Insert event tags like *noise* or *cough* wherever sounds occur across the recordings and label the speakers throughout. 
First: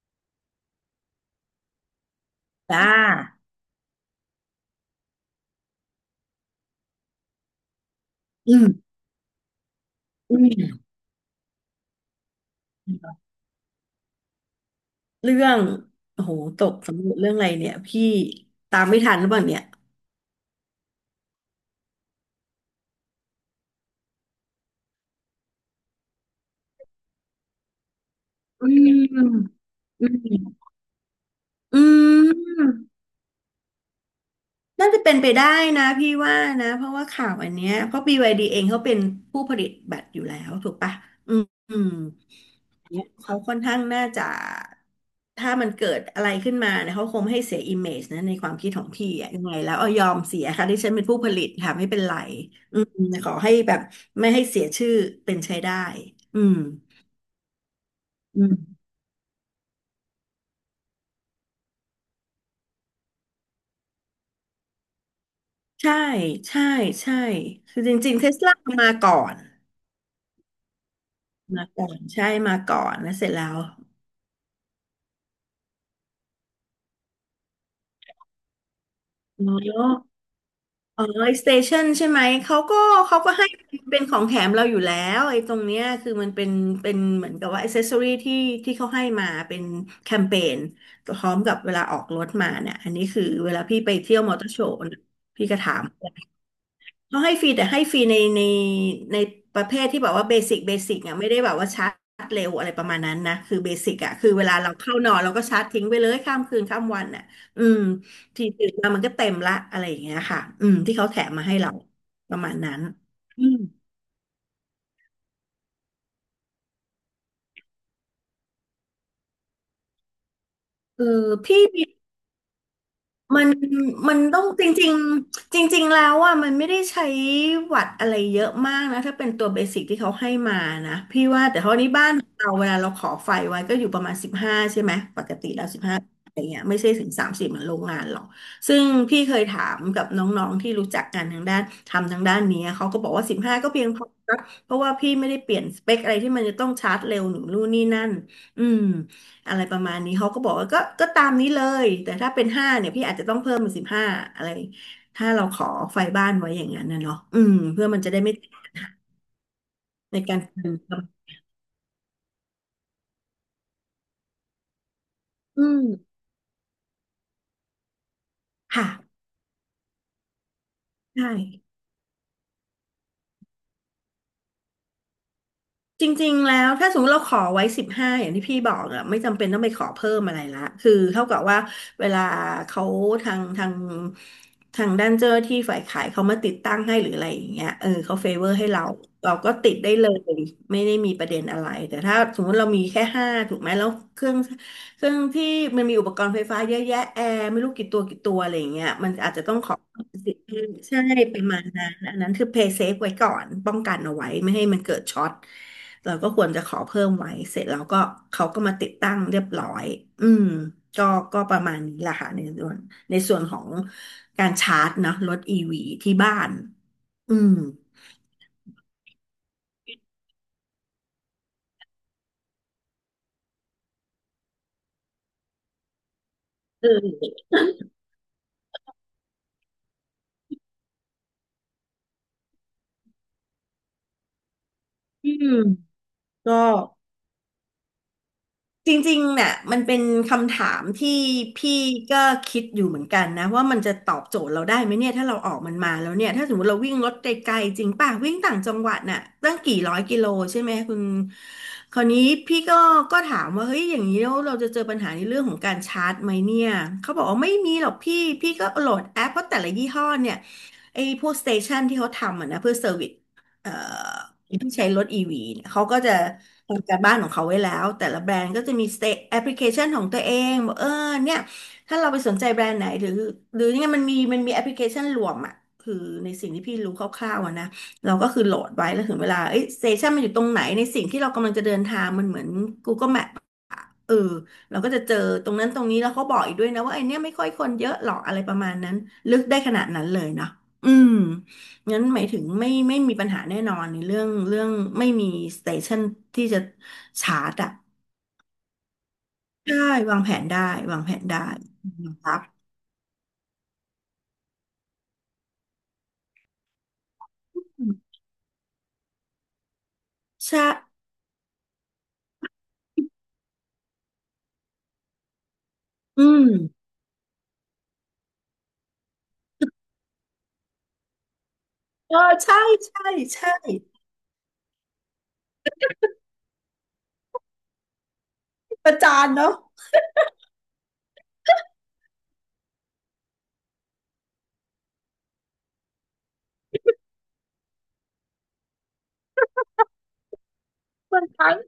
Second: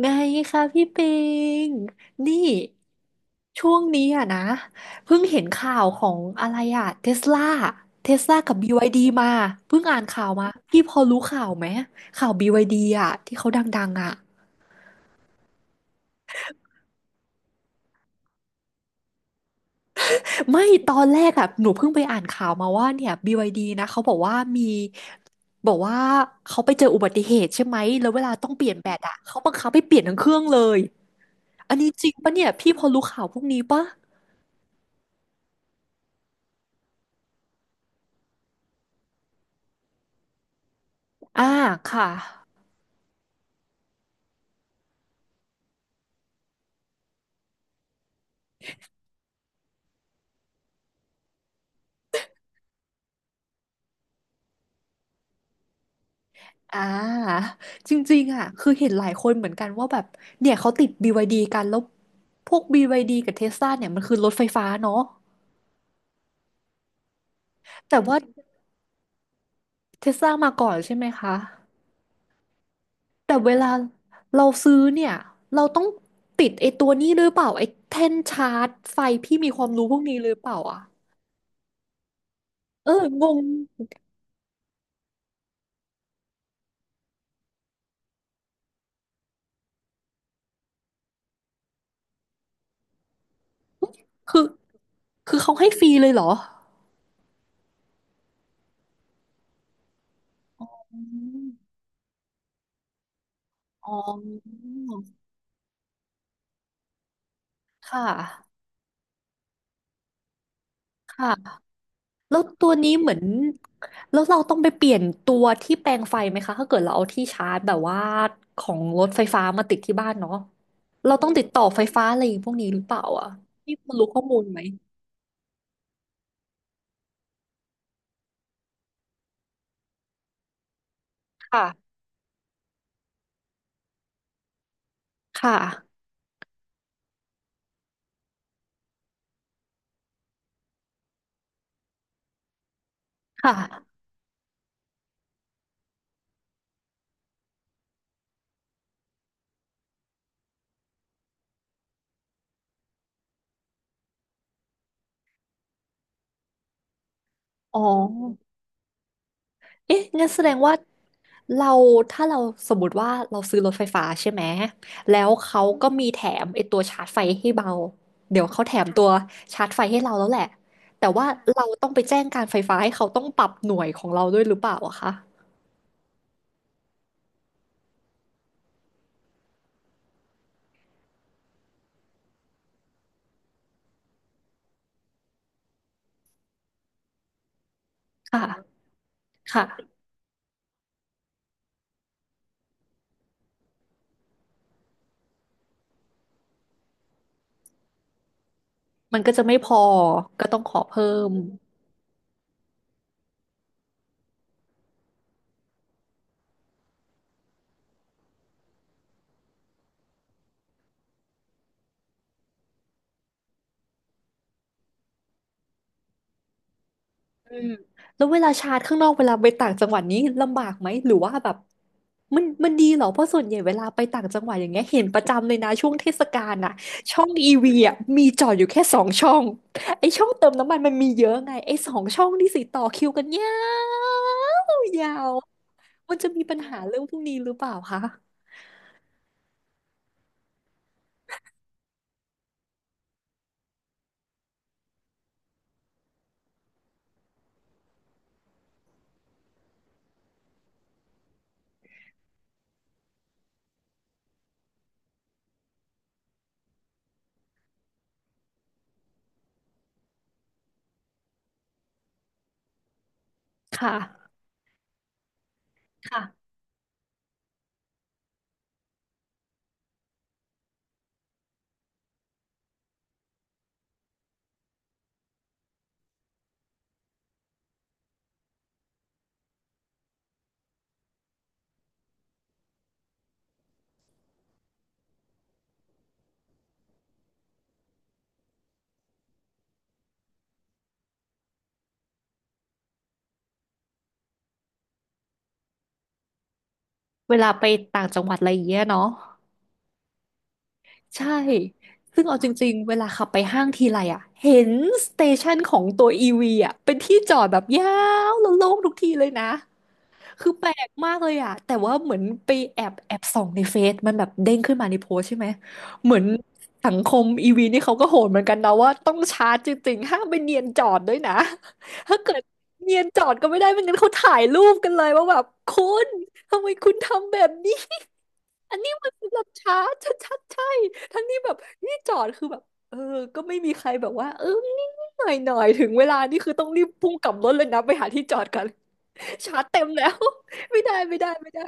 Speaker 1: ไงคะพี่ปิงนี่
Speaker 2: จ้า
Speaker 1: ช่วงนี้อะนะเพิ่งเห็นข่าวของอะไรอะเทสลาเทสลา
Speaker 2: อื
Speaker 1: กับบี
Speaker 2: ม
Speaker 1: วายดีมาเพิ่งอ่านข่าว
Speaker 2: อื
Speaker 1: มา
Speaker 2: ม
Speaker 1: พี่พอรู้ข่าวไหมข่าว BYD อะที่เขาดังๆอะ
Speaker 2: เรื่อง โอ้โห ตกสำรวจเรื่องอะไรเนี่ย พี่ตามไม่ทันหรือเปล่าเนี่ย
Speaker 1: ไม่ตอนแรกอะหนูเพิ่งไปอ่านข่าวมาว่าเนี่ย BYD นะเขาบอกว่ามีบอกว่าเขาไปเจออุบัติเหตุใช่ไหมแล้วเวลาต้องเป
Speaker 2: อื
Speaker 1: ลี่ยนแบตอะเขาบั
Speaker 2: ม
Speaker 1: งคับให้เปลี่ยน
Speaker 2: อื
Speaker 1: ทั้งเครื่อง
Speaker 2: ม
Speaker 1: เลยอั
Speaker 2: อื
Speaker 1: นนี้จริงปะเนี่ยพี่พอ
Speaker 2: ม
Speaker 1: รู้ข่าวพวกนี้ปะ
Speaker 2: น่าจะเป็นไปได้นะพี่ว่านะเพราะว่าข่าวอันเนี้ยเพราะ b y ีเองเขาเป็นผู้ผลิตบัตรอยู่แล้วถูกปะอื
Speaker 1: อ่า
Speaker 2: มอืม
Speaker 1: ค่ะ
Speaker 2: เนี่ยเขาค่อนข้างน่าจะถ้ามันเกิดอะไรขึ้นมาเนี่ยเขาคงไม่ให้เสียอิมเมจนะในความคิดของพี่อะยังไงแล้วเอายอมเสียค่ะที่ฉันเป็นผู้ผลิตค่ะไม่เป็นไรอืมขอให้แบบไม่ให้เสียชื่อเป็นใช้ได้อืม
Speaker 1: อ่าจริงๆ
Speaker 2: อื
Speaker 1: อ่ะคือ
Speaker 2: ม
Speaker 1: เห็นหลายคนเหมือนกันว่าแบบเนี่ยเขาติด BYD กันแล้วพวก BYD กับเทสลาเนี่ยมันคือรถไฟฟ้าเนาะ
Speaker 2: ใช่ใช่ใช่คือจ
Speaker 1: แต่
Speaker 2: ริง
Speaker 1: ว่า
Speaker 2: ๆเทสลามาก่อน
Speaker 1: เทสลามาก่อนใช่ไหมคะ
Speaker 2: มาก่อนใช่มาก่อนแล้วเสร็จ
Speaker 1: แต่
Speaker 2: แล้
Speaker 1: เว
Speaker 2: ว
Speaker 1: ลาเราซื้อเนี่ยเราต้องติดไอ้ตัวนี้หรือเปล่าไอ้แท่นชาร์จไฟพี่มี
Speaker 2: อ๋
Speaker 1: ความรู้พวก
Speaker 2: อ
Speaker 1: นี้หรือเปล่าอ่ะ
Speaker 2: อ๋อไอสเตชันใช่ไหมเขาก็
Speaker 1: เออ
Speaker 2: เขา
Speaker 1: ง
Speaker 2: ก็ให้
Speaker 1: ง
Speaker 2: เป็นของแถมเราอยู่แล้วไอ้ตรงเนี้ยคือมันเป็นเป็นเหมือนกับว่าอ c เซสซอรี่ที่ที่เขาให้มาเป็นแคมเปญพร้อมกับเวลาออกรถมาเนี่ยอันนี้คือเวลาพี่ไปเที่ยวมอ
Speaker 1: คื
Speaker 2: เต
Speaker 1: อ
Speaker 2: อร์โชว์
Speaker 1: คือ
Speaker 2: พี่
Speaker 1: เขา
Speaker 2: ก็
Speaker 1: ให้
Speaker 2: ถา
Speaker 1: ฟ
Speaker 2: ม
Speaker 1: รีเลยเหรอ
Speaker 2: เขาให้ฟรีแต่ให้ฟรีในในในประเภทที่แบบว่าเบสิกเบสิ
Speaker 1: อื
Speaker 2: กอ่ะไม่ได้แบบว่า
Speaker 1: ม
Speaker 2: ชาร์จเร็วอะไรประมาณนั้นนะคือเบ
Speaker 1: อ๋อ
Speaker 2: สิกอ่ะคือเวลาเราเข้านอนเราก็ชาร์จทิ้งไปเลยข้ามคืนข้ามวันอ่ะอืม
Speaker 1: ค่ะ
Speaker 2: ทีตื่นมามันก็เต็มละอะไรอย่างเงี้ยค่ะอืมที่เขาแถมมาให้
Speaker 1: ค่ะ
Speaker 2: เราป
Speaker 1: แล้
Speaker 2: ระ
Speaker 1: ว
Speaker 2: มาณ
Speaker 1: ตัว
Speaker 2: นั้น
Speaker 1: นี้เหมือน
Speaker 2: อืม
Speaker 1: แล้วเราต้องไปเปลี่ยนตัวที่แปลงไฟไหมคะถ้าเกิดเราเอาที่ชาร์จแบบว่าของรถไฟฟ้ามาติดที่บ้านเนาะ
Speaker 2: เออ
Speaker 1: เราต้องติด
Speaker 2: พี่
Speaker 1: ต่อไฟ
Speaker 2: มี
Speaker 1: ฟ้าอะไรพวกนี้หรือเปล่าอ่ะ
Speaker 2: มัน
Speaker 1: พี่คุณรู้
Speaker 2: มั
Speaker 1: ข้
Speaker 2: น
Speaker 1: อมู
Speaker 2: ต้อ
Speaker 1: ล
Speaker 2: ง
Speaker 1: ไหม
Speaker 2: จริงๆจริงๆแล้วอ่ะมันไม่ได้ใช้วัดอะไรเยอะมากนะถ้าเป็นตัวเบสิกที่เขาให้มานะพี่ว่าแต่เท่านี้
Speaker 1: ค่ะ
Speaker 2: บ้านเราเวลาเราขอไฟไว้ก็อยู่ประมาณสิบห้าใช่ไหมปกติ
Speaker 1: ค่ะ
Speaker 2: แล้วสิบห้าอะไรเงี้ยไม่ใช่ถึงสามสิบเหมือนโรงงานหรอกซึ่งพี่เคยถามกับน้องๆที่รู้จักกันทางด้านทำทางด้านนี้เขาก็บอกว่าสิบ
Speaker 1: ค่
Speaker 2: ห้าก็เพียงพ
Speaker 1: ะ
Speaker 2: อนะเพราะว่าพี่ไม่ได้เปลี่ยนสเปคอะไรที่มันจะต้องชาร์จเร็วหนูนู่นนี่นั่นอืม อะไรประมาณนี้เขาก็บอกว่าก็ตามนี้เลยแต่ถ้าเป็นห้าเนี่ยพี่อาจจะต้องเพิ่มเป็นสิบห้าอะไรถ้าเราขอไฟบ้านไว้อย่างนั้นนะเนาะอืม
Speaker 1: อ๋อ
Speaker 2: เพื่อมันจะได้ไม่
Speaker 1: เอ๊ะ
Speaker 2: ใน
Speaker 1: งั้น
Speaker 2: การ
Speaker 1: แสดง
Speaker 2: เติ
Speaker 1: ว่า
Speaker 2: ม
Speaker 1: เราถ้าเราสมมติว่าเราซื้อรถไฟฟ้าใช่ไหมแล้วเขา
Speaker 2: อืม
Speaker 1: ก็มีแถมไอตัวชาร์จไฟให้เราเดี๋ยวเขาแถ
Speaker 2: ค่ะ
Speaker 1: มตัวชาร์จไฟให้เราแล้วแหละแต่ว่า
Speaker 2: ใช่
Speaker 1: เราต้องไปแจ้งการไฟฟ้าให้เขาต้องปรับหน่วยของเราด้วยหรือเปล่าอะคะ
Speaker 2: จริงๆแล้วถ้าสมมติเราขอไว้สิบห้าอย่างที่พี่บอกอะไม่จำเป็นต้องไปขอเพิ่มอะไรละคือเท่ากับว่าเวลาเขาทางทางทางด้านเจ้าหน้าที่ฝ่ายขายเขามาติดตั้งให้หรืออะไรอย่างเงี้ยเออเขาเฟเวอร์ให้
Speaker 1: ค่ะ
Speaker 2: เราเราก็ติดได้
Speaker 1: ค่ะ
Speaker 2: เลยไม่ได้มีประเด็นอะไรแต่ถ้าสมมติเรามีแค่ห้าถูกไหมแล้วเครื่องเครื่องที่มันมีอุปกรณ์ไฟฟ้าเยอะแยะแอร์ไม่รู้กี่ตัวกี่ตัวอะไรอย่างเงี้ยมัน
Speaker 1: มันก็
Speaker 2: อาจ
Speaker 1: จะ
Speaker 2: จะต้
Speaker 1: ไม่
Speaker 2: อง
Speaker 1: พ
Speaker 2: ขอ
Speaker 1: อก็ต้องขอ
Speaker 2: ใช่
Speaker 1: เพิ่ม
Speaker 2: ประมาณนั้นอันนั้นคือ pay safe ไว้ก่อนป้องกันเอาไว้ไม่ให้มันเกิดช็อตเราก็ควรจะขอเพิ่มไว้ เสร็จแล้วก็เขาก็มาติดตั้งเรียบร้อย อืมก็ก็ประมาณนี้แหละค่ะในส่วนของการชาร์จเนาะรถอีวีที่บ้าน อืม
Speaker 1: อืมแล้วเวลาชาร์จข้างนอกเวลาไปต่างจังหวัดนี้ลำบากไหมหรือว่าแบบมันดีเหรอเพราะส่วนใหญ่เวลาไปต่างจังหวัดอย่างเงี้ยเห็นประจำเลยนะช่วงเทศกาลน่ะช่อ
Speaker 2: เออ
Speaker 1: งอีวีอ่ะมีจอดอยู่แค่สองช่องไอช่องเติมน้ำมันมันมีเยอะไงไอสองช่องนี่สิต่อคิวกันยาวยา
Speaker 2: อื
Speaker 1: ว
Speaker 2: ม
Speaker 1: มันจะมี
Speaker 2: ก็
Speaker 1: ปัญหาเรื่องพวกนี้หรือเปล่าคะ
Speaker 2: จริงๆเนี่ยมันเป็นคำถามที่พี่ก็คิดอยู่เหมือนกันนะว่ามันจะตอบโจทย์เราได้ไหมเนี่ยถ้าเราออกมันมาแล้วเนี่ยถ้าสมมติเราวิ่งรถไกลๆจริงป่ะวิ่งต่างจังหวัดน่ะตั้งกี่ร้อยกิโลใช่ไหมคุณคราวนี้พี่ก็ก็ถามว่าเฮ้ยอย่างนี้แล้วเราจะเจอปัญหาในเรื่องของการชาร์จไหมเนี่ยเขาบอกว่าไม่มีหรอกพี่พี่ก็โหลดแอปเพราะแต่ละยี่ห้อเนี่ยไอ้พวกสเตชันที่เขาทำอะนะเพื่อเซอร์วิส เอ่
Speaker 1: ค
Speaker 2: อ
Speaker 1: ่ะ
Speaker 2: ที่ใช้รถ EV เนี่ยเขาก็จะ
Speaker 1: ค่ะ
Speaker 2: ทำการบ้านของเขาไว้แล้วแต่ละแบรนด์ก็จะมีสเตแอปพลิเคชันของตัวเองบอกเออเนี่ยถ้าเราไปสนใจแบรนด์ไหนหรือหรือเนี่ยมันมีมันมีแอปพลิเคชันรวมอ่ะคือในสิ่งที่พี่รู้คร่าวๆอะนะเราก็คือโหลดไว้แล้วถึงเวลาเอ้ยสเตชันมันอยู่ตรงไหนในสิ่งที่เรากำลังจะเดินทางมันเหมือน Google Map เออเราก็จะเจอตรงนั้นตรงนี้แล้วเขาบอกอีกด้วยนะว่าไอเนี้ยไม่ค่อยคนเยอะหรอกอะไรประมาณนั้นลึกได้ขนาดนั้นเลยนะอืมงั้นหมายถึงไม่มีปัญหาแน่นอนในเรื่องไม่มีสเตชันที่จะ
Speaker 1: เว
Speaker 2: ชา
Speaker 1: ลา
Speaker 2: ร์จ
Speaker 1: ไป
Speaker 2: อ่ะ
Speaker 1: ต่างจังหวัดอะไรอย่างเงี้ยเนาะ
Speaker 2: ใช่วางแผนได้วางแผน
Speaker 1: ใช่
Speaker 2: ได้นะ
Speaker 1: ซึ่ง
Speaker 2: ครั
Speaker 1: เอา
Speaker 2: บ
Speaker 1: จริงๆเวลาขับไปห้างทีไรอ่ะเห็นสเตชันของตัวอีวีอ่ะเป็นที่จอดแบบยาวแล้วโล่งทุกทีเลยนะ คือ
Speaker 2: ใช่
Speaker 1: แปลกมากเลยอ่ะแต่ว่าเหมือนไปแอบส่องในเฟซมันแบบเด้งขึ้นมาในโพสต์ใช่ไหม เหมือน
Speaker 2: อืม
Speaker 1: สังคมอีวีนี่เขาก็โหดเหมือนกันนะว่าต้องชาร์จจริงๆ ห้ามไปเนียนจอดด้วยนะ
Speaker 2: เอ
Speaker 1: ถ้า
Speaker 2: อ
Speaker 1: เกิด
Speaker 2: ใช่
Speaker 1: เนีย
Speaker 2: ใช่
Speaker 1: นจอดก็
Speaker 2: ใช่
Speaker 1: ไม่ได้ไม่งั้นเขาถ่ายรูปกันเลยว่าแบบคุณทำไมคุณทำแบบนี้ อัน
Speaker 2: ป
Speaker 1: นี้
Speaker 2: ระ
Speaker 1: มัน
Speaker 2: จาน
Speaker 1: สำหรับ
Speaker 2: เนาะ
Speaker 1: ช้าชัดๆใช่ทั้งที่แบบนี่จอดคือแบบเออก็ไม่มีใครแบบว่าเออนี่หน่อยหน่อยๆถึงเวลานี่คือต้องรีบพุ่งกลับรถเลยนะไปหาที่จอดกัน *laughs* ชาร์จเต็มแล้ว *laughs* ไม่ได้ไม่
Speaker 2: มัน
Speaker 1: ได้ไม่
Speaker 2: ทั้ง
Speaker 1: ได้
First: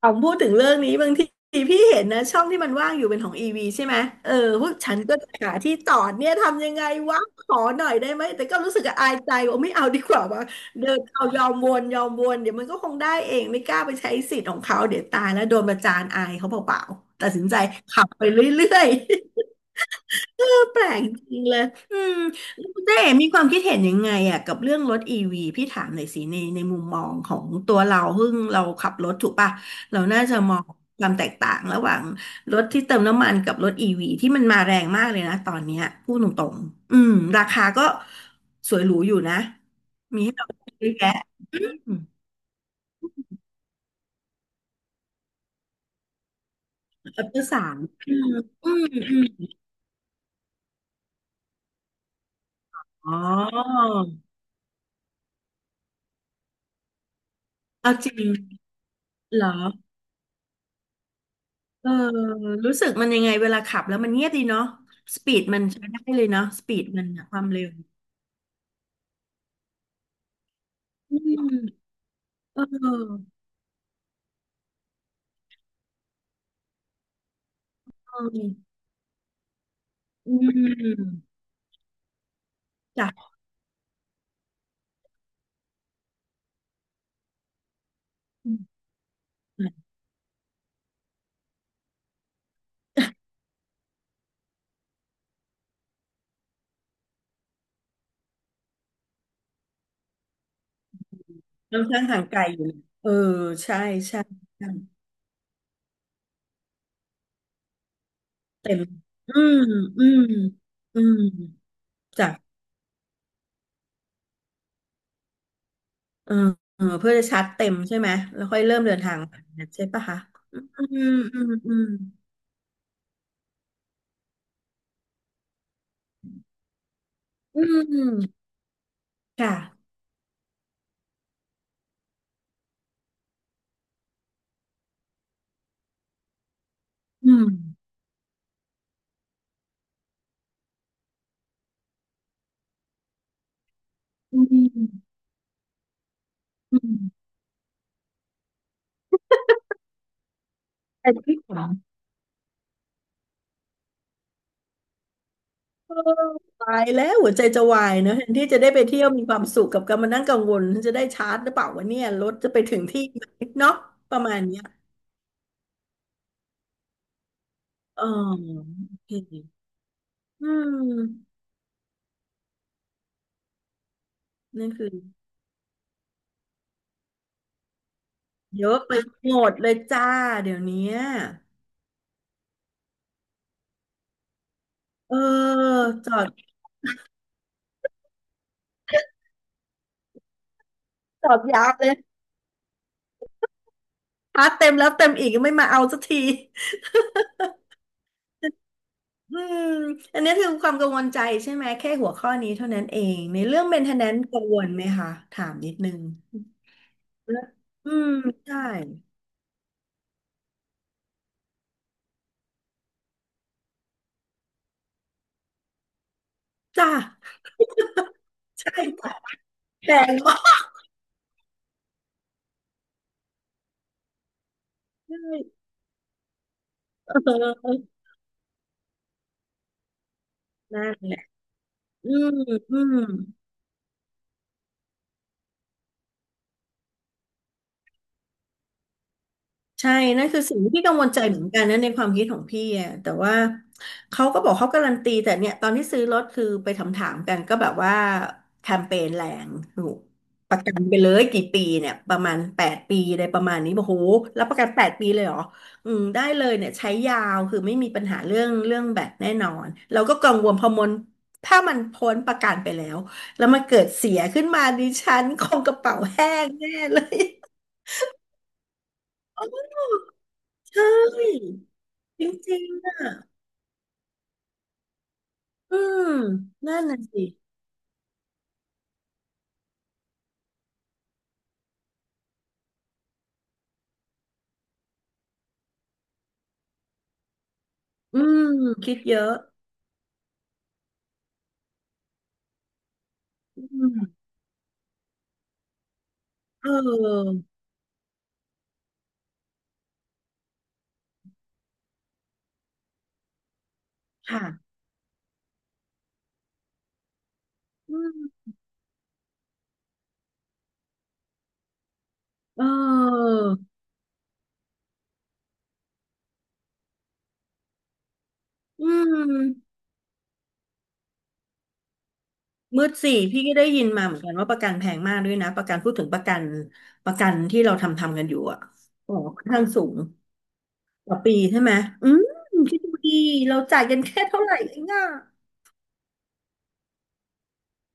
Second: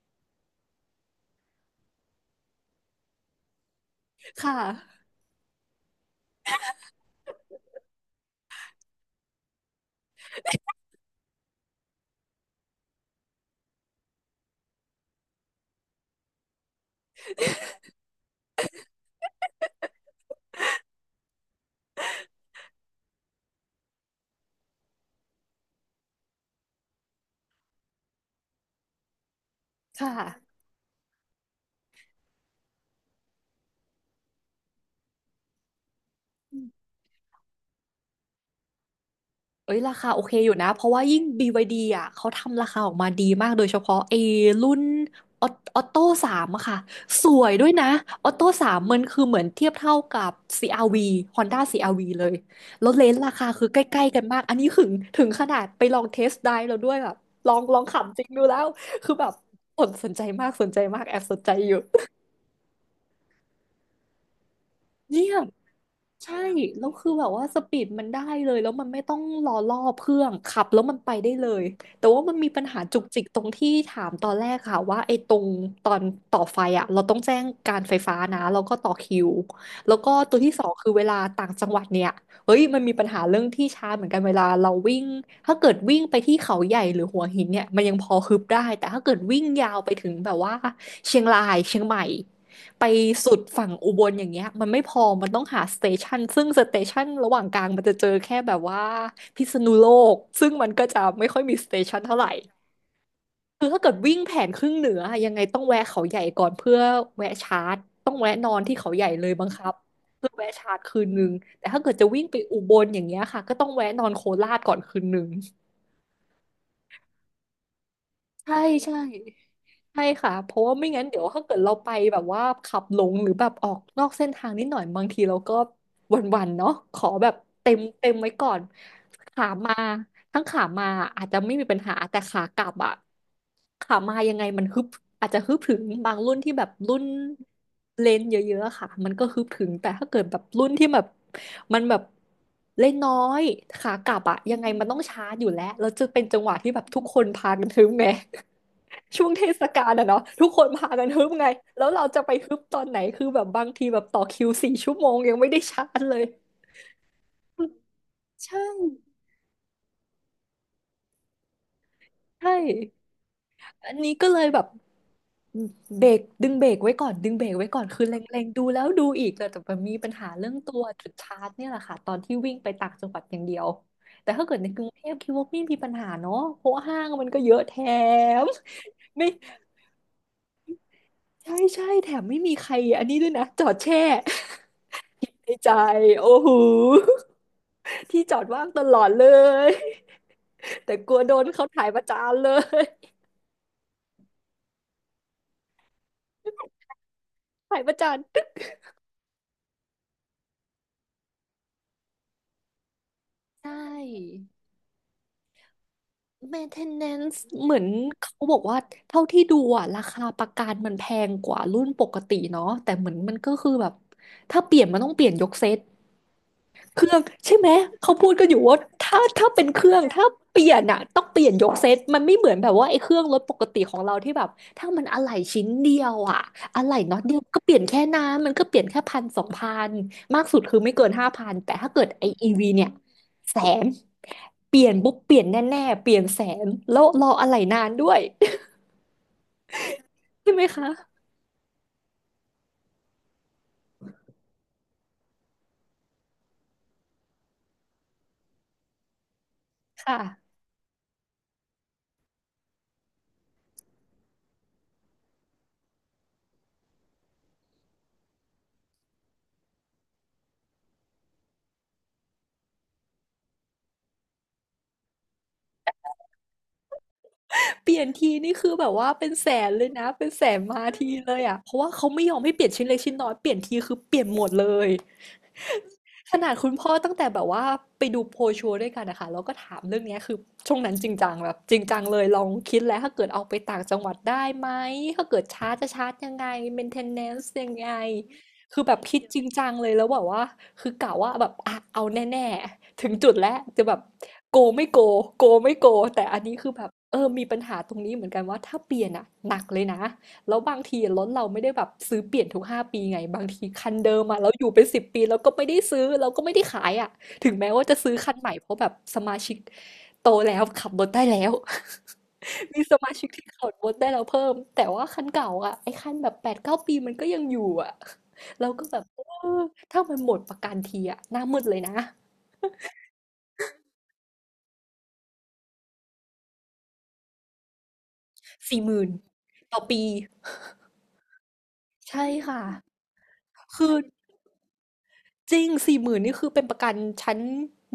Speaker 2: ผมพูดถึงเรื่องนี้บางทีพี่เห็นนะช่องที่มันว่างอยู่เป็นของอีวีใช่ไหมเออ
Speaker 1: ค่ะ
Speaker 2: พวกฉันก็จะหาที่ต่อเนี่ยทำยังไงวะขอหน่อยได้ไหมแต่ก็รู้สึกอายใจว่าไม่เอาดีกว่าว่าเดินเอายอมวนยอมวนเดี๋ยวมันก็คงได้เองไม่กล้าไปใช้สิทธิ์ของเขาเดี๋ยวตายแล้วโดนประจานอายเขาเปล่าๆตัดสินใจขับไปเรื่อย แปลกจริงเลยอืมแล้วคุณเจ๊มีความคิดเห็นยังไงอ่ะกับเรื่องรถอีวีพี่ถามหน่อยสิในมุมมองของตัวเราซึ่งเราขับรถถูกป่ะเรา
Speaker 1: ค่
Speaker 2: น่าจะม
Speaker 1: ะ
Speaker 2: องความแตกต่างระหว่างรถที่เติมน้ำมันกับรถอีวีที่มันมาแรงมากเลยนะตอนเนี้ยพูดตรงๆอืมราคาก็สวยหรูอยู่นะ
Speaker 1: เอ้ยราคาโอ
Speaker 2: มี
Speaker 1: เค
Speaker 2: ให้เรา
Speaker 1: อยู่นะเพ
Speaker 2: เย
Speaker 1: ราะ
Speaker 2: อะ
Speaker 1: ว่า
Speaker 2: แยะ
Speaker 1: ยิ่ง BYD
Speaker 2: อืม
Speaker 1: อ่ะเขาทำราคาออกมาดีมากโดยเฉพาะไอ้รุ่นออออโต้สามอะค่ะ
Speaker 2: อั
Speaker 1: ส
Speaker 2: พเด
Speaker 1: วย
Speaker 2: สา
Speaker 1: ด้วย
Speaker 2: ม
Speaker 1: นะ
Speaker 2: อื
Speaker 1: อ
Speaker 2: ม
Speaker 1: อโต้สา
Speaker 2: อื
Speaker 1: ม
Speaker 2: ม
Speaker 1: มันคือเหมือ
Speaker 2: อื
Speaker 1: น
Speaker 2: ม
Speaker 1: เทียบเท่ากับ CR-V Honda CR-V เลยแล้วเล
Speaker 2: อ๋
Speaker 1: น
Speaker 2: อ
Speaker 1: ส์ราคาคือใกล้ๆกันมากอันนี้ถึงถึงขนาดไปลองเทสไดรฟ์แล้วด้วยแบบลอง
Speaker 2: เอา
Speaker 1: ขับ
Speaker 2: จ
Speaker 1: จริ
Speaker 2: ริ
Speaker 1: งดูแล้
Speaker 2: ง
Speaker 1: วคือแบบ
Speaker 2: เหรอ
Speaker 1: สนใจมากสนใจมากแอบสนใจอยู่
Speaker 2: เออรู้สึกมันยังไงเวลาขับแล้วมันเงียบดีเนาะส
Speaker 1: เนี่
Speaker 2: ปี
Speaker 1: ย
Speaker 2: ดมันใช้ได้เลย
Speaker 1: ใช่
Speaker 2: เนาะสปี
Speaker 1: แล้
Speaker 2: ด
Speaker 1: ว
Speaker 2: มัน
Speaker 1: คือแบ
Speaker 2: อะ
Speaker 1: บ
Speaker 2: ควา
Speaker 1: ว่า
Speaker 2: ม
Speaker 1: ส
Speaker 2: เร็ว
Speaker 1: ปีดมันได้เลยแล้วมันไม่ต้องรอรอบเครื่อง ขับแล้วมันไป
Speaker 2: อื
Speaker 1: ได้เล
Speaker 2: ม
Speaker 1: ย แต่ว่ามันมี
Speaker 2: เอ
Speaker 1: ปัญหาจุกจิก
Speaker 2: อ
Speaker 1: ตรงที่ถามตอนแรกค่ะว่าไอ้ตรงตอนต่อไฟอ่ะเราต้องแจ้งการไฟฟ้า
Speaker 2: เออ
Speaker 1: นะแล้วก็ต่อคิวแล้วก็
Speaker 2: อื
Speaker 1: ตัวที่สองคือเวลา
Speaker 2: ม
Speaker 1: ต่างจังหวัดเนี่ย เฮ้ยมันมีปัญหา
Speaker 2: จ้ะ
Speaker 1: เรื่องที่ชาเหมือนกันเวลาเราวิ่ง ถ้าเกิดวิ่งไปที่เขาใหญ่หรือหัวหินเนี่ย มันยังพอฮึบ
Speaker 2: อื
Speaker 1: ได้
Speaker 2: ม
Speaker 1: แต่ถ้าเกิดวิ่งยาวไปถึงแบบว่าเชียงรายเชียงใหม่ไปสุดฝั่งอุบลอย่างเงี้ยมันไม่พอมันต้องหาสเตชันซึ่งสเตชันระหว่างกลางมันจะเจอแค่แบบว่าพิษณุโลก ซึ่งมันก็จะไม่ค่อยมีสเต
Speaker 2: ค่อน
Speaker 1: ชัน
Speaker 2: ข้าง
Speaker 1: เท่า
Speaker 2: ห่า
Speaker 1: ไห
Speaker 2: ง
Speaker 1: ร่
Speaker 2: ไกลอยู่นะเออ
Speaker 1: คือ
Speaker 2: ใช่
Speaker 1: ถ้าเกิดวิ่ง
Speaker 2: ใช่
Speaker 1: แผนค
Speaker 2: ใช่
Speaker 1: รึ่งเหนืออะยังไงต้องแวะเขาใหญ่ก่อนเพื่อแวะชาร์จต้องแวะนอน
Speaker 2: เต็
Speaker 1: ที่
Speaker 2: ม
Speaker 1: เขาใหญ่เลย
Speaker 2: อื
Speaker 1: บัง
Speaker 2: ม
Speaker 1: คับ
Speaker 2: อืม
Speaker 1: เพื่อแวะชาร์จคื
Speaker 2: อื
Speaker 1: นนึ
Speaker 2: ม
Speaker 1: งแต่ถ้าเกิดจะวิ่ง
Speaker 2: จ้ะ
Speaker 1: ไปอุบลอย่างเงี้ยค่ะก็ต้องแวะนอนโคราชก่อนคืนนึง
Speaker 2: เออเออเพื่อจะชาร์จเต็มใช่ไหมแล้ว
Speaker 1: ใช่
Speaker 2: ค่อยเริ่มเดิ
Speaker 1: ใช่
Speaker 2: นทางนะใช่
Speaker 1: ใช่
Speaker 2: ปะคะ
Speaker 1: ค่ะเพ
Speaker 2: อ
Speaker 1: ราะว่า
Speaker 2: ื
Speaker 1: ไม่งั้น
Speaker 2: ม
Speaker 1: เดี๋ยว
Speaker 2: อื
Speaker 1: ถ้า
Speaker 2: ม
Speaker 1: เกิดเรา
Speaker 2: อืม
Speaker 1: ไปแบบว่าขับหลงหรือแบบออกนอกเส้นทางนิดหน่อยบางทีเราก็หวันๆเนาะขอแบบ
Speaker 2: อื
Speaker 1: เต็มไว้
Speaker 2: ม
Speaker 1: ก่อนขามา
Speaker 2: ค่ะ
Speaker 1: ทั้งขามาอาจจะไม่มีปัญหาแต่ขากลับอะขามายังไงมันฮึบอาจจะฮึบถึงบางรุ่นที่แบบรุ่น
Speaker 2: อืม
Speaker 1: เลนส์เยอะๆอะค่ะ มันก็ฮึบถึง แต่ถ้าเกิดแบบรุ่นที่แบบมันแบบเล่นน้อยขากลับอะ
Speaker 2: อื
Speaker 1: ยังไงมันต้อง
Speaker 2: ม
Speaker 1: ช้าอยู่แล้วแล้วจะเป็นจังหวะที่
Speaker 2: อื
Speaker 1: แบบทุ
Speaker 2: ม
Speaker 1: กคนพากันฮึบไง *laughs* ช่วงเทศกาลอะเนาะทุกคนพากัน
Speaker 2: แต่
Speaker 1: ฮึบ
Speaker 2: ที่
Speaker 1: ไง
Speaker 2: ผม
Speaker 1: แล้วเราจะไปฮึบตอนไหนคือแบบบางทีแบบต่อคิว4 ชั่วโมงยังไม่ได้ชาร์
Speaker 2: เออ
Speaker 1: จเลย
Speaker 2: ตายแล้วหัวใจจะวายเนอะแทนที่จะ
Speaker 1: ใช่
Speaker 2: ได้ไปเที่ยวมีความสุขกับการมานั่งกังวลฉันจะได้ชาร์จหรือเปล่าวะเนี่ยรถจะ
Speaker 1: ใช่
Speaker 2: ไปถึงที่ไหมเนาะ
Speaker 1: อันนี้
Speaker 2: ประ
Speaker 1: ก็
Speaker 2: มา
Speaker 1: เล
Speaker 2: ณ
Speaker 1: ย
Speaker 2: เนี้
Speaker 1: แบ
Speaker 2: ย
Speaker 1: บเบรกดึงเบรกไว้ก่อนดึงเบรกไว้ก่อน
Speaker 2: อ๋
Speaker 1: คือ
Speaker 2: อ
Speaker 1: เล็งๆดูแล้ว
Speaker 2: โอ
Speaker 1: ดูอีก
Speaker 2: เค
Speaker 1: แต่มันมีปัญหา
Speaker 2: อื
Speaker 1: เรื่องตัวจุดชา
Speaker 2: ม
Speaker 1: ร์จเนี่ยแหละค่ะตอนที่วิ่งไปต่างจังหวัดอย่างเดียวแต่ถ้าเกิดใน
Speaker 2: นั่น
Speaker 1: กรุ
Speaker 2: คือ
Speaker 1: งเทพคิดว่าไม่มีปัญหาเนาะเพราะว่าห้างมันก็เยอะแถม
Speaker 2: เยอะไป
Speaker 1: *laughs* ไม่
Speaker 2: หมดเลยจ้าเดี๋ยวเนี้ย
Speaker 1: ใช่ใช่แถมไม่มีใครอันนี้ด้วยนะจอดแช่
Speaker 2: เออ
Speaker 1: *laughs* คิดในใจ
Speaker 2: จอ
Speaker 1: โอ้
Speaker 2: ด
Speaker 1: โหที่จอดว่างตลอดเลยแต่กลัว
Speaker 2: จ
Speaker 1: โด
Speaker 2: อด
Speaker 1: นเขา
Speaker 2: ยาว
Speaker 1: ถ่า
Speaker 2: เล
Speaker 1: ยป
Speaker 2: ย
Speaker 1: ระจานเลย
Speaker 2: ชาร์จเต็มแล้วเต็มอีกยังไม่มาเอาสักที
Speaker 1: ถ่ายประจาน
Speaker 2: อืมอันนี้คือความกังวลใจใช่ไหมแค่หัวข้อนี้เท่านั้นเองในเรื่อง
Speaker 1: ใช
Speaker 2: maintenance
Speaker 1: ่
Speaker 2: กังวลไหมคะถามนิดนึง
Speaker 1: maintenance
Speaker 2: นะ
Speaker 1: เหมือน
Speaker 2: อืม
Speaker 1: เขาบ
Speaker 2: ใช่
Speaker 1: อกว่าเท่าที่ดูอ่ะราคาประกันมันแพงกว่ารุ่นปกติเนาะแต่เหมือนมันก็คือแบบถ้าเปลี่ยนมันต้องเปลี่ยนยกเซต
Speaker 2: จ้า
Speaker 1: เครื่องใช่ไหมเขาพูดกันอยู่
Speaker 2: ใช่
Speaker 1: ว่า
Speaker 2: จ้ะ
Speaker 1: ถ้าเป็นเค
Speaker 2: แพ
Speaker 1: รื่อง
Speaker 2: ง
Speaker 1: ถ้า
Speaker 2: มา
Speaker 1: เป
Speaker 2: ก
Speaker 1: ลี่ยนอะต้องเปลี่ยนยกเซตมันไม่เหมือนแบบว่าไอ้เครื่องรถปกติของเราที่แบบถ้ามัน
Speaker 2: ใช่
Speaker 1: อะไหล่ชิ้นเดียวอะอะไหล่
Speaker 2: เ
Speaker 1: น็อตเดียวก็เปลี่
Speaker 2: ออ
Speaker 1: ยนแค่น้ำมันก็เปลี่ยนแค่พันสองพันมากสุดคือ
Speaker 2: นั่
Speaker 1: ไม่
Speaker 2: น
Speaker 1: เกิน
Speaker 2: แหละ
Speaker 1: 5,000แต่ถ้าเกิด
Speaker 2: อื
Speaker 1: ไอ
Speaker 2: ม
Speaker 1: อีวี
Speaker 2: อื
Speaker 1: เนี่ย
Speaker 2: ม
Speaker 1: แสนเปลี่ยนปุ๊บเปลี่ยนแน่ๆเปลี่ยนแสนแล้วรออะไหล่นานด้วย
Speaker 2: ใช่นั่น
Speaker 1: *laughs*
Speaker 2: คือ
Speaker 1: ใช่
Speaker 2: สิ่ง
Speaker 1: ไหม
Speaker 2: ที่พี่
Speaker 1: คะ
Speaker 2: กังวลใจเหมือนกันนะในความคิดของพี่อะแต่ว่าเขาก็บอกเขาการันตีแต่เนี่ยตอนที่ซื้อรถคือไปถามกันก็แบบว่าแคมเปญแรงถูก
Speaker 1: ค
Speaker 2: ป
Speaker 1: ่ะ
Speaker 2: ระกันไปเลยกี่ปีเนี่ยประมาณแปดปีอะไรประมาณนี้บอกโหรับประกันแปดปีเลยเหรออืมได้เลยเนี่ยใช้ยาวคือไม่มีปัญหาเรื่องเรื่องแบตแน่นอนเราก็กังวลพอมันถ้ามันพ้นประกันไปแล้วแล้วมันเกิดเสียขึ้นมาดิฉันคงกระเป๋าแห้งแน่เลย
Speaker 1: เปลี่ยนทีนี่คือแบบว่าเป็นแสนเลยนะเป็นแสน
Speaker 2: *laughs*
Speaker 1: มา
Speaker 2: ใช่
Speaker 1: ทีเลยอ่ะเพราะว่าเขา
Speaker 2: จ
Speaker 1: ไม่ยอมให้
Speaker 2: ริ
Speaker 1: เป
Speaker 2: ง
Speaker 1: ลี่ยนชิ้
Speaker 2: ๆ
Speaker 1: น
Speaker 2: อ่ะ
Speaker 1: เล็กชิ้นน้อยเปลี่ยนทีคือเปลี่ยนหมดเลย
Speaker 2: อืม
Speaker 1: ขนาดคุณ
Speaker 2: นั่น
Speaker 1: พ่อ
Speaker 2: น่ะ
Speaker 1: ตั้ง
Speaker 2: สิ
Speaker 1: แต่แบบว่าไปดูโพลชัวร์ด้วยกันนะคะแล้วก็ถามเรื่องเนี้ยคือช่วงนั้นจริงจังแบบจริงจังเลยลองคิดแล้วถ้าเกิดเอาไปต่างจังหวัดได้ไหมถ้าเกิดชาร์จจะชาร์จยังไง maintenance ยังไง
Speaker 2: อืม
Speaker 1: คือแบ
Speaker 2: คิด
Speaker 1: บ
Speaker 2: เย
Speaker 1: คิด
Speaker 2: อะ
Speaker 1: จริงจังเลยแล้วแบบว่าคือกะว่าแบบอ่ะเอาแน่ๆถึงจุดแล้ว
Speaker 2: อื
Speaker 1: จะแบบ
Speaker 2: ม
Speaker 1: โกไม่โกโกไม่โกแต่อันนี้
Speaker 2: เ
Speaker 1: คือแบบเออ
Speaker 2: ออ
Speaker 1: มีปัญหาตรงนี้เหมือนกันว่าถ้าเปลี่ยนอะหนักเลยนะ แล้วบางทีรถเราไม่ได้แบบซื้อเปลี่ยนทุกห้าปีไงบางทีคันเดิมอะเราอ
Speaker 2: ค่ะ
Speaker 1: ยู่เป็นสิบปีเราก็ไม่ได้ซื้อเราก็ไม่ได้ขายอะถึงแม้ว่า
Speaker 2: อื
Speaker 1: จะซื้อ
Speaker 2: ม
Speaker 1: คันใหม่เพราะแบบสมาชิกโตแล้วขับรถได้แล้ว
Speaker 2: เ
Speaker 1: *laughs* มีสมาชิ
Speaker 2: อ
Speaker 1: ก
Speaker 2: อ
Speaker 1: ที่ขับรถได้แล้วเพิ่มแต่ว่าคันเก่าอะไอ้คันแบบ8-9 ปีมันก็ยังอยู่อะเราก็
Speaker 2: อื
Speaker 1: แบบเออ
Speaker 2: ม
Speaker 1: ถ้ามันหมดประกันทีอะหน้ามืดเลยนะ
Speaker 2: มืดสี่พี่ก็ได้ยินมาเหมือนกันว่าประกันแพงมากด้วยนะประกันพูดถึงประกันประกันที่เราทำกันอยู่อ่ะ
Speaker 1: สี่หมื่น
Speaker 2: โอ้ค่อนข้าง
Speaker 1: ต่อ
Speaker 2: สูง
Speaker 1: ปี
Speaker 2: ต่อปีใช่ไหมอืม
Speaker 1: ใช่ค่ะ
Speaker 2: คิดดูดีเราจ่าย
Speaker 1: คือ
Speaker 2: กันแค่เท่าไหร่เองอ่ะ
Speaker 1: จริง40,000นนี่คือเป็นประกันชั้น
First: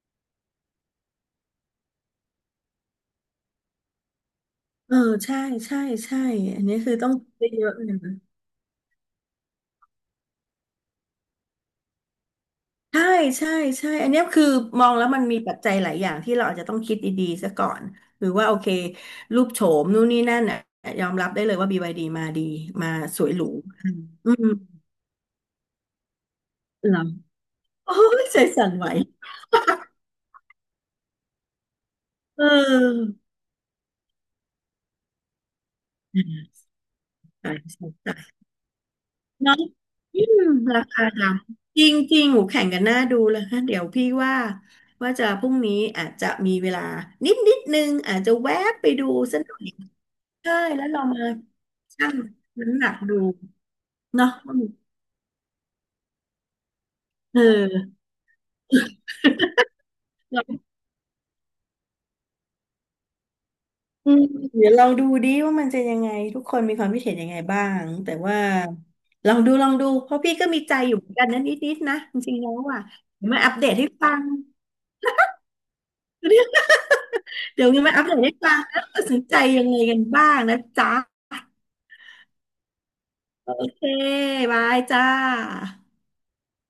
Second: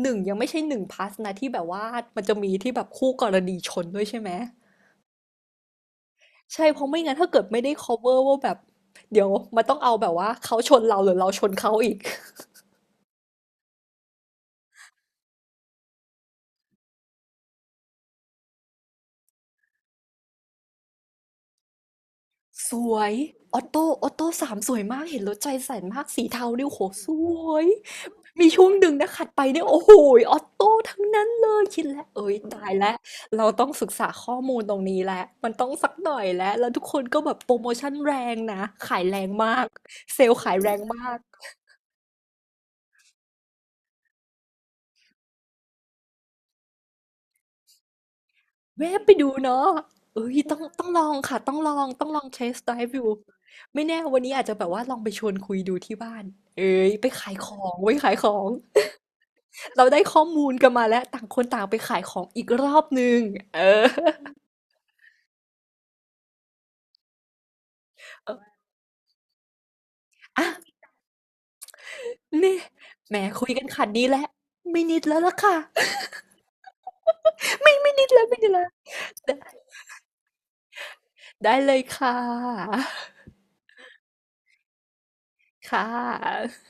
Speaker 1: 1ยังไม่ใช่1พล u สนะที่แบบว่ามันจะมีที่แบบคู่กรณีชนด้วยใช่ไหม
Speaker 2: เออใช่ใช่ใช่อัน
Speaker 1: ใช่
Speaker 2: นี้
Speaker 1: เพราะ
Speaker 2: คือ
Speaker 1: ไม่
Speaker 2: ต้อง
Speaker 1: งั้นถ้าเกิด
Speaker 2: คิด
Speaker 1: ไม่
Speaker 2: เย
Speaker 1: ได้
Speaker 2: อะเลย
Speaker 1: cover ว่าแบบเดี๋ยวมันต้องเอาแบบว่าเขาชนเราหรือเราชนเขาอีก
Speaker 2: ใช่ใช่ใช่ อันเนี้ยคือมองแล้วมันมีปัจจัยหลายอย่างที่เราอาจจะต้องคิดดีๆซะก่อน หรือว่าโอเครูปโฉมนู่นนี่นั่นน่ะยอมรับได้เลยว่า BYD มาดี
Speaker 1: *laughs* ส
Speaker 2: มา
Speaker 1: วย
Speaker 2: สวยหรู
Speaker 1: ออโต้
Speaker 2: อืม
Speaker 1: ออโต้
Speaker 2: อื
Speaker 1: สามสวยมากเห็นรถใจแสนมากสีเทาดิวโห
Speaker 2: เหรอ
Speaker 1: สวย
Speaker 2: *laughs* โอ้ยใจ
Speaker 1: มีช่ว
Speaker 2: สั่
Speaker 1: ง
Speaker 2: นไห
Speaker 1: ห
Speaker 2: ว
Speaker 1: นึ่งนะขัดไปเนี่ยโอ้โฮออตโต้ทั้งนั้นเลยคิดแล้วเอ๊ย
Speaker 2: *laughs*
Speaker 1: ตายแล้ว
Speaker 2: เออ
Speaker 1: เราต้องศึกษาข้อมูลตรงนี้แล้วมันต้องสักหน่อยแล้
Speaker 2: อื
Speaker 1: วแล้วทุกคนก็แบบโพ
Speaker 2: า
Speaker 1: รโม
Speaker 2: สน
Speaker 1: ชันแรงนะขายแรง
Speaker 2: ใจเน้อ
Speaker 1: มา
Speaker 2: ง
Speaker 1: กเซ
Speaker 2: อื
Speaker 1: ลล์
Speaker 2: ม
Speaker 1: ขายแรง
Speaker 2: ราคา
Speaker 1: มาก
Speaker 2: ดังจริงจริงหูแข่งกันหน้าดูเลยฮะเดี๋ยวพี่ว่าว่าจะพรุ่งนี้อาจจะมีเวลานิดนึงอาจจะแวะไป
Speaker 1: แวะ
Speaker 2: ดู
Speaker 1: ไปดู
Speaker 2: สักหน่
Speaker 1: เนาะ
Speaker 2: อย
Speaker 1: เอ๊ย
Speaker 2: ใช่
Speaker 1: ต้อง
Speaker 2: แล้
Speaker 1: ต้อ
Speaker 2: ว
Speaker 1: งล
Speaker 2: เรา
Speaker 1: อง
Speaker 2: มา
Speaker 1: ค่ะต้องลองต้อ
Speaker 2: ชั่
Speaker 1: ง
Speaker 2: ง
Speaker 1: ลอง Test
Speaker 2: น้ำหนั
Speaker 1: Drive
Speaker 2: ก
Speaker 1: ดู
Speaker 2: ดู
Speaker 1: ไม่แน่วัน
Speaker 2: เนาะ
Speaker 1: นี้อาจจะ
Speaker 2: ว่า
Speaker 1: แบ
Speaker 2: มั
Speaker 1: บ
Speaker 2: น
Speaker 1: ว่าลองไปชวนคุยดูที่บ้านเอ๊ยไปขาย
Speaker 2: เ
Speaker 1: ของไว้
Speaker 2: ออ
Speaker 1: ขายของเราได้ข้อมูล
Speaker 2: เรา
Speaker 1: กันมาแล้วต่างคนต่างไปขายของอีกรอบหนึ่งเออ
Speaker 2: อืมเดี๋ยวเรงดูดิว่ามันจะยังไงทุกคนมีความคิดเห็นยังไงบ้างแต่ว่าลองดูลองดูเพราะพี่ก็
Speaker 1: อะ
Speaker 2: มีใจอยู่เหมือนกันนะนิดๆนะจริงๆ
Speaker 1: นี่
Speaker 2: แล้วอ่ะ
Speaker 1: แหม
Speaker 2: เดี๋ยวมา
Speaker 1: คุ
Speaker 2: อั
Speaker 1: ย
Speaker 2: ป
Speaker 1: กัน
Speaker 2: เดต
Speaker 1: ขนา
Speaker 2: ให้
Speaker 1: ดนี้
Speaker 2: ฟั
Speaker 1: แล้ว
Speaker 2: ง
Speaker 1: ไม่นิดแล้วล่ะค่ะ
Speaker 2: เดี๋ยวมาอั
Speaker 1: นิ
Speaker 2: ป
Speaker 1: ด
Speaker 2: เดต
Speaker 1: แล้ว
Speaker 2: ให้
Speaker 1: ไม่นิด
Speaker 2: ฟัง
Speaker 1: แล้ว
Speaker 2: แล้วตัดสิน
Speaker 1: ได
Speaker 2: ใจยังไงกันบ้างนะจ๊ะ
Speaker 1: ได้เลยค่ะ
Speaker 2: โอเคบายจ้า
Speaker 1: ค่ะ